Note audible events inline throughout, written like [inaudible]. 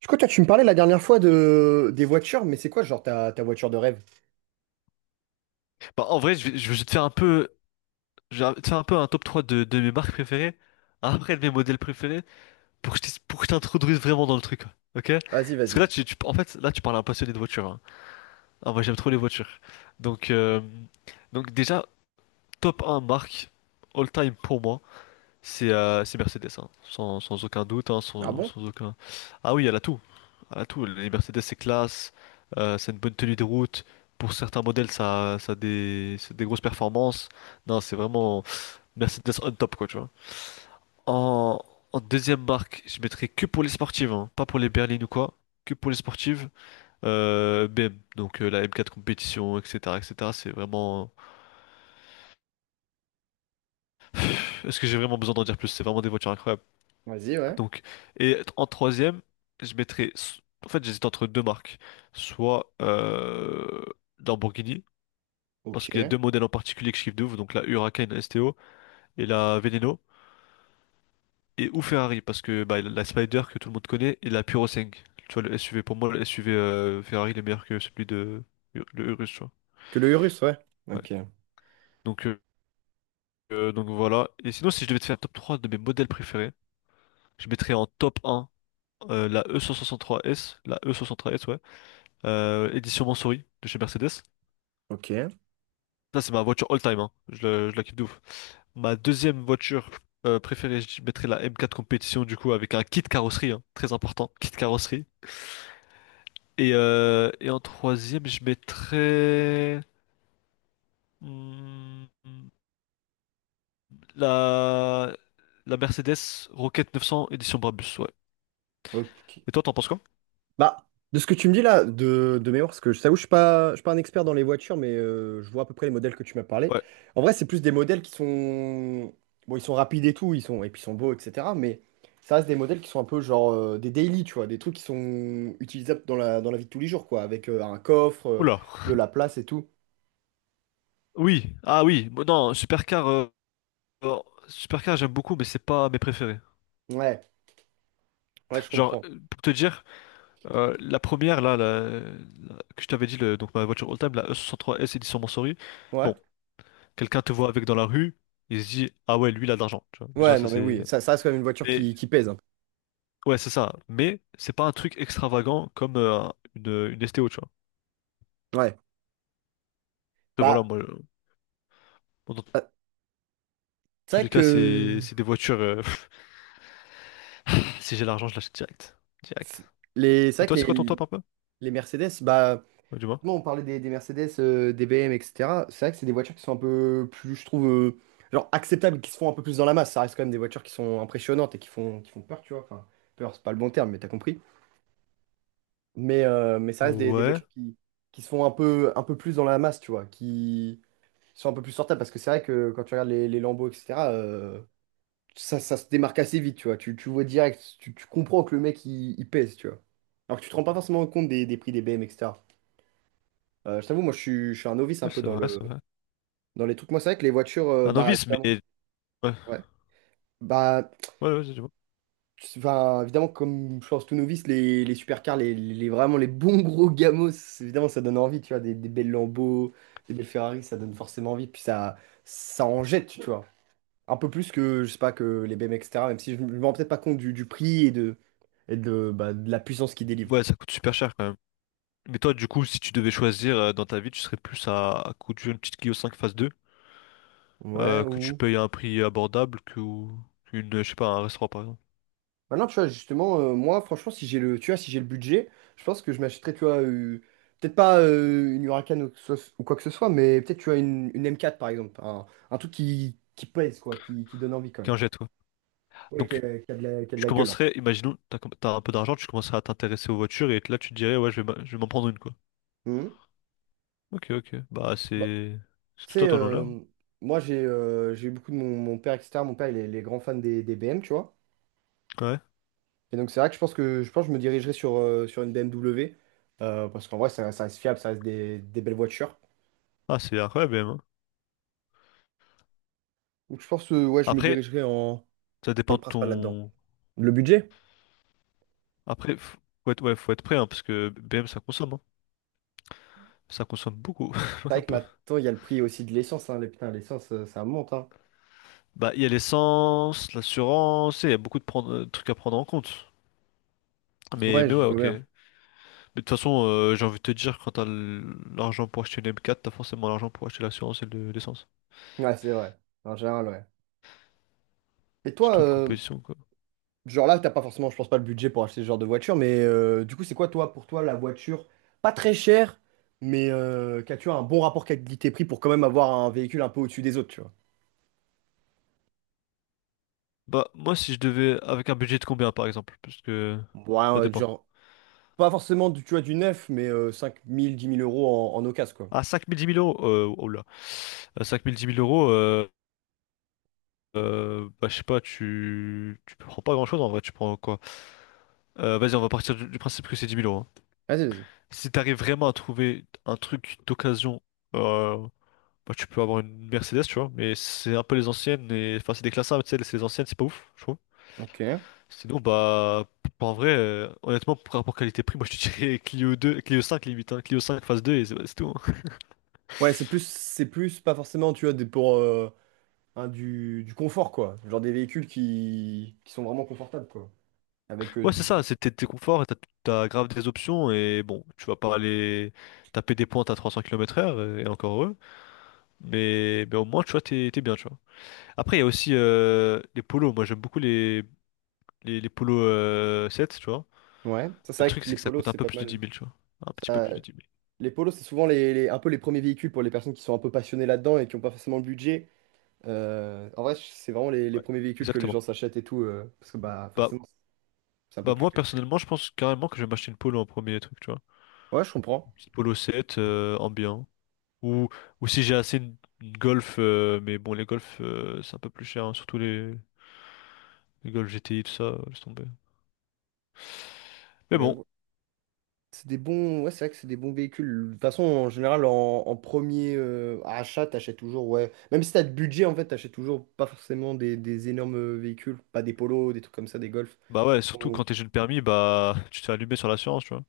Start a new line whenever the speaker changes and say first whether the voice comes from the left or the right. right: Du coup, toi, tu me parlais la dernière fois de des voitures, mais c'est quoi, genre, ta voiture de rêve?
left: Bah, en vrai, je vais te faire un peu un top 3 de mes marques préférées, après de mes modèles préférés, pour que pour que je t'introduise vraiment dans le truc, ok?
right: Vas-y,
left: Parce que là,
right: vas-y.
left: en fait, là, tu parles à un passionné de voiture, hein. Ah, moi, j'aime trop les voitures. Donc, euh, donc, déjà, top un marque, all time pour moi. C'est Mercedes, hein. Sans aucun doute, hein,
right: Ah
left: sans,
right: bon?
left: sans aucun. Ah oui, elle a tout. Elle a tout. Les Mercedes, c'est classe, c'est une bonne tenue de route. Pour certains modèles, c'est des grosses performances. Non, c'est vraiment Mercedes on top, quoi, tu vois. En, en deuxième marque, je mettrais que pour les sportives, hein, pas pour les berlines ou quoi. Que pour les sportives. BM, donc la M4 compétition, etc., etc. C'est vraiment. [sighs] Est-ce que j'ai vraiment besoin d'en dire plus? C'est vraiment des voitures incroyables.
right: Vas-y, ouais.
left: Donc, et en troisième, je mettrais. En fait, j'hésite entre deux marques. Soit Lamborghini, parce
right: Ok.
left: qu'il y a deux modèles en particulier que je kiffe de ouf, donc la Huracan STO et la Veneno. Et ou Ferrari, parce que bah, la Spider que tout le monde connaît et la Puro 5. Tu vois, le SUV, pour moi, le SUV Ferrari, il est meilleur que celui de le Urus, tu vois.
right: Que le Urus, ouais.
left: Ouais.
right: Ok.
left: Donc, euh, donc voilà. Et sinon, si je devais te faire un top 3 de mes modèles préférés, je mettrais en top un la e trois s, ouais. Édition Montsouris de chez Mercedes.
right: Ok.
left: Ça, c'est ma voiture all-time, hein. Je la kiffe de ouf. Ma deuxième voiture préférée, je mettrais la M4 Compétition, du coup, avec un kit carrosserie, hein, très important, kit carrosserie. Et en troisième, je mettrais hmm, la, la Mercedes Rocket 900 édition Brabus, ouais.
right: Ok.
left: Et toi, t'en penses quoi?
right: Bah, de ce que tu me dis là, de mémoire, parce que je t'avoue, je suis pas un expert dans les voitures, mais je vois à peu près les modèles que tu m'as parlé.
left: Ouais.
right: En vrai, c'est plus des modèles qui sont. Bon, ils sont rapides et tout, et puis ils sont beaux, etc. Mais ça reste des modèles qui sont un peu genre des daily, tu vois, des trucs qui sont utilisables dans la vie de tous les jours, quoi, avec un coffre,
left: Oula.
right: de la place et tout.
left: Oui, ah oui, bon, non, alors, Supercar j'aime beaucoup, mais c'est pas mes préférés.
right: Ouais, ouais, je
left: Genre,
right: comprends.
left: pour te dire, la première, là, que je t'avais dit, donc ma voiture all-time, la E63S édition Mansory.
right: Ouais.
left: Bon, quelqu'un te voit avec dans la rue, il se dit, ah ouais, lui, il a de l'argent, tu vois. Déjà,
right: Ouais, non,
left: ça
right: mais
left: c'est.
right: oui, ça reste quand même une voiture
left: Mais,
right: qui pèse, hein.
left: ouais, c'est ça. Mais, c'est pas un truc extravagant comme une, une STO, tu vois.
right: Ouais.
left: Après, voilà,
right: Bah,
left: moi, bon, dans
right: euh, c'est
left: tous
right: vrai
left: les cas,
right: que
left: c'est des voitures. [laughs] Si j'ai l'argent, je l'achète direct.
right: c'est-
left: Direct.
right: c'est
left: Et
right: vrai
left: toi, c'est
right: que
left: quoi ton
right: les,
left: top un peu?
right: les Mercedes, bah,
left: Ouais, dis-moi.
right: nous, on parlait des Mercedes, des BM, etc. C'est vrai que c'est des voitures qui sont un peu plus, je trouve, genre acceptables, qui se font un peu plus dans la masse. Ça reste quand même des voitures qui sont impressionnantes et qui font peur, tu vois. Enfin, peur, c'est pas le bon terme, mais t'as compris. Mais ça reste des
left: Ouais,
right: voitures qui se font un peu plus dans la masse, tu vois. Qui sont un peu plus sortables parce que c'est vrai que quand tu regardes les Lambeaux, etc., ça, ça se démarque assez vite, tu vois. Tu vois direct, tu comprends que le mec il pèse, tu vois. Alors que tu te rends pas forcément compte des prix des BM, etc. Je t'avoue, moi je suis un novice un
left: ouais,
right: peu
left: c'est
right: dans
left: vrai,
right: le,
left: c'est vrai.
right: dans les trucs. Moi, c'est vrai que les voitures,
left: Un
right: bah
left: novice,
right: évidemment,
left: mais. Ouais,
right: ouais. Bah,
left: ouais, ouais, dis-moi.
right: enfin, évidemment, comme je pense tout novice, les supercars, vraiment les bons gros gamos, évidemment, ça donne envie, tu vois. Des belles Lambeaux, des belles Ferrari, ça donne forcément envie. Puis ça en jette, tu vois, un peu plus que, je sais pas, que les BM, etc. Même si je me rends peut-être pas compte du prix et de bah, de la puissance qu'ils délivrent.
left: Ouais, ça coûte super cher quand même. Mais toi, du coup, si tu devais choisir dans ta vie, tu serais plus à coup d'une petite Clio 5 phase 2,
right: Ouais,
left: que tu
right: ou...
left: payes à un prix abordable ou qu'une, je sais pas, un restaurant par exemple,
right: Maintenant, tu vois, justement, moi, franchement, si j'ai le, tu vois, si j'ai le budget, je pense que je m'achèterais, tu vois, peut-être pas une Huracan ou, ou quoi que ce soit, mais peut-être, tu vois, une M4, par exemple. Un truc qui pèse, quoi, qui donne envie, quand même.
left: qu'un jet, quoi.
right: Ouais,
left: Donc,
right: qui a de
left: tu
right: la gueule, hein.
left: commencerais, imaginons, t'as un peu d'argent, tu commencerais à t'intéresser aux voitures et là, tu te dirais, ouais, je vais m'en prendre une, quoi.
right: Mhm.
left: Ok, ok. Bah,
right: Bah,
left: c'est
right: tu
left: tout
right: sais,
left: à ton honneur.
right: moi, j'ai eu beaucoup de mon père, etc. Mon père, il est grand fan des BM, tu vois.
left: Ouais.
right: Et donc c'est vrai que je pense que je me dirigerai sur, sur une BMW parce qu'en vrai ça, ça reste fiable, ça reste des belles voitures.
left: Ah, c'est incroyable, BM, hein.
right: Donc je pense que ouais, je me
left: Après,
right: dirigerai en
left: ça
right: dans
left: dépend
right: le
left: de
right: principal là-dedans.
left: ton.
right: Le budget?
left: Après, faut être, ouais, faut être prêt, hein, parce que BM, ça consomme, hein. Ça consomme beaucoup.
right: C'est vrai que
left: [laughs]
right: maintenant il y a le prix aussi de l'essence, hein. Putain, l'essence ça monte, hein.
left: Bah, il y a l'essence, l'assurance, et il y a beaucoup de trucs à prendre en compte. Mais,
right: Ouais,
left: mais
right: je
left: ouais,
right: vois
left: ok.
right: bien.
left: Mais de toute façon, j'ai envie de te dire, quand t'as l'argent pour acheter une M4, t'as forcément l'argent pour acheter l'assurance et l'essence.
right: Ouais, c'est vrai. En général, ouais. Et toi,
left: Surtout une compétition, quoi.
right: genre là, t'as pas forcément, je pense pas, le budget pour acheter ce genre de voiture, mais du coup, c'est quoi, toi, pour toi, la voiture pas très chère, mais qu'as-tu un bon rapport qualité-prix pour quand même avoir un véhicule un peu au-dessus des autres, tu vois?
left: Bah, moi, si je devais, avec un budget de combien, par exemple? Parce que
right: Ouais,
left: ça dépend.
right: genre pas forcément du, tu vois, du neuf, mais 5 000 10 000 euros en occasion, quoi.
left: À 5 000 10 000 euros, oh là. À cinq mille dix mille euros, bah, je sais pas, tu prends pas grand-chose en vrai, tu prends quoi? Vas-y, on va partir du principe que c'est 10 000 euros, hein.
right: Vas-y, vas-y.
left: Si t'arrives vraiment à trouver un truc d'occasion, euh, bah, tu peux avoir une Mercedes, tu vois, mais c'est un peu les anciennes, et enfin, c'est des classes A, mais tu sais, c'est les anciennes, c'est pas ouf, je trouve.
right: Ok.
left: Sinon, bah, en vrai, honnêtement, par rapport qualité-prix, [laughs] moi je te dirais Clio 2, Clio 5 limite, hein, Clio 5 phase 2, et c'est tout, hein.
right: Ouais, c'est plus, pas forcément, tu vois, des, pour un, du confort, quoi. Genre des véhicules qui sont vraiment confortables, quoi. Avec.
left: Ouais, c'est ça, c'est t'es conforts et t'as grave des options, et bon, tu vas pas aller taper des pointes à 300 km/h, et encore heureux, mais au moins, tu vois, t'es bien, tu vois. Après, il y a aussi les polos. Moi, j'aime beaucoup les polos 7, tu vois.
right: Ouais, ça, c'est
left: Mais le
right: vrai
left: truc,
right: que
left: c'est
right: les
left: que ça
right: polos,
left: coûte un
right: c'est
left: peu
right: pas
left: plus de dix
right: mal.
left: mille tu vois. Un petit peu
right: Ça,
left: plus de dix mille.
right: les polos, c'est souvent un peu les premiers véhicules pour les personnes qui sont un peu passionnées là-dedans et qui n'ont pas forcément le budget. En vrai, c'est vraiment les
left: Ouais.
right: premiers véhicules que les
left: Exactement.
right: gens s'achètent et tout, parce que bah
left: Bah,
right: forcément, c'est un peu
left: bah,
right: plus
left: moi,
right: qualité.
left: personnellement, je pense carrément que je vais m'acheter une polo en premier truc, tu vois.
right: Ouais, je comprends.
left: Une petite polo 7, ambiant. Ou, ou, si j'ai assez une Golf, mais bon, les Golf, c'est un peu plus cher, hein, surtout les Golf GTI, tout ça, laisse tomber. Mais
right: Mais
left: bon,
right: ouais, c'est des bons, ouais, c'est vrai que c'est des bons véhicules. De toute façon, en général, en premier achat, t'achètes toujours, ouais. Même si t'as de budget, en fait, t'achètes toujours pas forcément des énormes véhicules, pas des polos, des trucs comme ça, des golfs.
left: bah ouais, surtout
right: Bon,
left: quand t'es jeune permis, bah, [laughs] tu te fais allumer sur l'assurance, tu vois.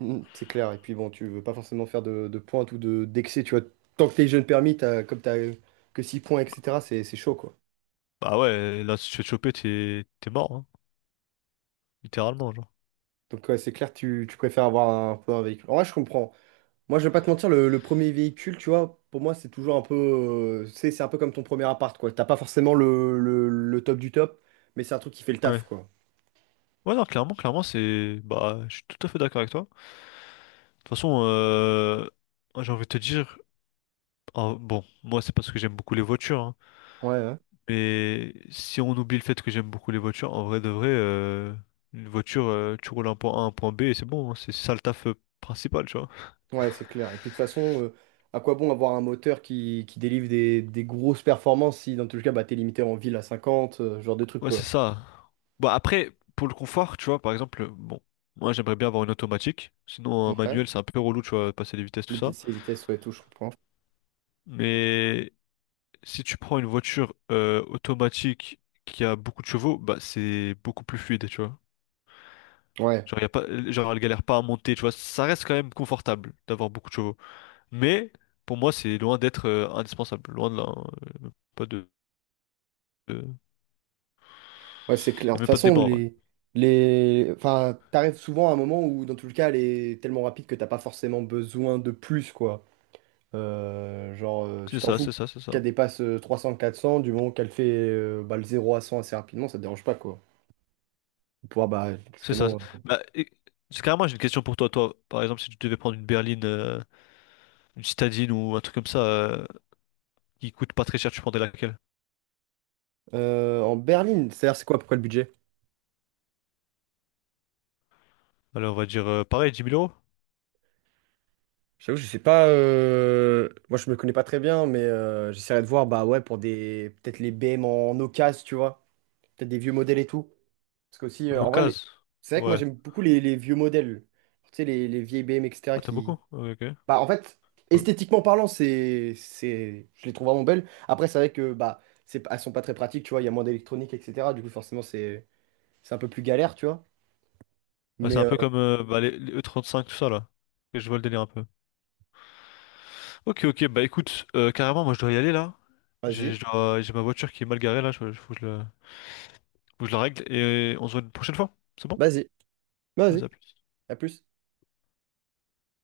right: c'est clair. Et puis bon, tu veux pas forcément faire de pointe ou de d'excès, tu vois. Tant que t'es jeune permis, t'as, comme t'as que 6 points, etc., c'est chaud, quoi.
left: Bah ouais, là, si tu te fais choper, t'es mort, hein, littéralement, genre.
right: Donc ouais, c'est clair, tu préfères avoir un peu un véhicule. En vrai, je comprends. Moi, je vais pas te mentir, le premier véhicule, tu vois, pour moi, c'est toujours un peu. C'est un peu comme ton premier appart, quoi. T'as pas forcément le top du top, mais c'est un truc qui fait le taf,
left: Ouais.
right: quoi.
left: Ouais, non, clairement, clairement, c'est. Bah, je suis tout à fait d'accord avec toi. De toute façon, moi, j'ai envie de te dire. Ah, bon, moi, c'est parce que j'aime beaucoup les voitures, hein,
right: Ouais, ouais,
left: mais si on oublie le fait que j'aime beaucoup les voitures, en vrai de vrai, une voiture, tu roules un point A, un point B et c'est bon, hein, c'est ça le taf principal, tu vois.
right: ouais, c'est clair. Et puis, de toute façon, à quoi bon avoir un moteur qui délivre des grosses performances si, dans tous les cas, bah, t'es limité en ville à 50, ce genre de trucs,
left: Ouais, c'est
right: quoi.
left: ça. Bah, après, pour le confort, tu vois, par exemple, bon, moi, j'aimerais bien avoir une automatique. Sinon, un
right: Ouais.
left: manuel, c'est un peu relou, tu vois, passer les vitesses, tout
right: Les
left: ça.
right: PC, vitesse, ouais, tout, je comprends.
left: Mais. Si tu prends une voiture automatique qui a beaucoup de chevaux, bah c'est beaucoup plus fluide, tu vois.
right: Ouais,
left: Genre, y a pas, genre elle galère pas à monter, tu vois. Ça reste quand même confortable d'avoir beaucoup de chevaux. Mais pour moi, c'est loin d'être indispensable. Loin de là, hein. Y a même Pas de, de-
right: ouais, c'est clair.
left: Y
right: De
left: a
right: toute
left: même pas de
right: façon,
left: débat en vrai.
right: les. Enfin, t'arrives souvent à un moment où, dans tous les cas, elle est tellement rapide que t'as pas forcément besoin de plus, quoi. Genre,
left: C'est
right: tu t'en
left: ça,
right: fous
left: c'est ça, c'est ça.
right: qu'elle dépasse 300 400 du moment qu'elle fait bah, le 0 à 100 assez rapidement, ça te dérange pas, quoi. Pour pouvoir, bah,
left: C'est ça.
right: justement. euh,
left: Bah, c'est carrément, j'ai une question pour toi. Toi, par exemple, si tu devais prendre une berline, une citadine ou un truc comme ça qui coûte pas très cher, tu prendrais laquelle?
right: euh, en berline, c'est-à-dire, c'est quoi, pourquoi le budget?
left: Alors, on va dire pareil, dix 000 euros?
right: J'avoue, je sais pas. Moi, je me connais pas très bien, mais j'essaierai de voir, bah ouais, pour des. Peut-être les BM en occasion, tu vois. Peut-être des vieux modèles et tout. Parce que, aussi,
left: En
right: en vrai,
left: occasion.
right: c'est vrai que moi,
left: Ouais.
right: j'aime beaucoup les vieux modèles. Tu sais, les vieilles BM, etc.
left: Ah, t'aimes beaucoup? Ok, ok.
right: Bah, en fait,
left: Voilà.
right: esthétiquement parlant, je les trouve vraiment belles. Après, c'est vrai que bah, elles sont pas très pratiques, tu vois, il y a moins d'électronique, etc. Du coup, forcément, c'est un peu plus galère, tu vois.
left: Ouais, c'est
right: Mais
left: un peu comme bah, les E35, tout ça, là. Et je vois le délire un peu. Ok, ok, bah écoute, carrément, moi je dois y aller, là.
right: vas-y,
left: J'ai ma voiture qui est mal garée, là, je, faut que je la règle, et on se voit une prochaine fois. C'est bon?
right: vas-y,
left: Vas-y,
right: vas-y,
left: à plus.
right: à plus.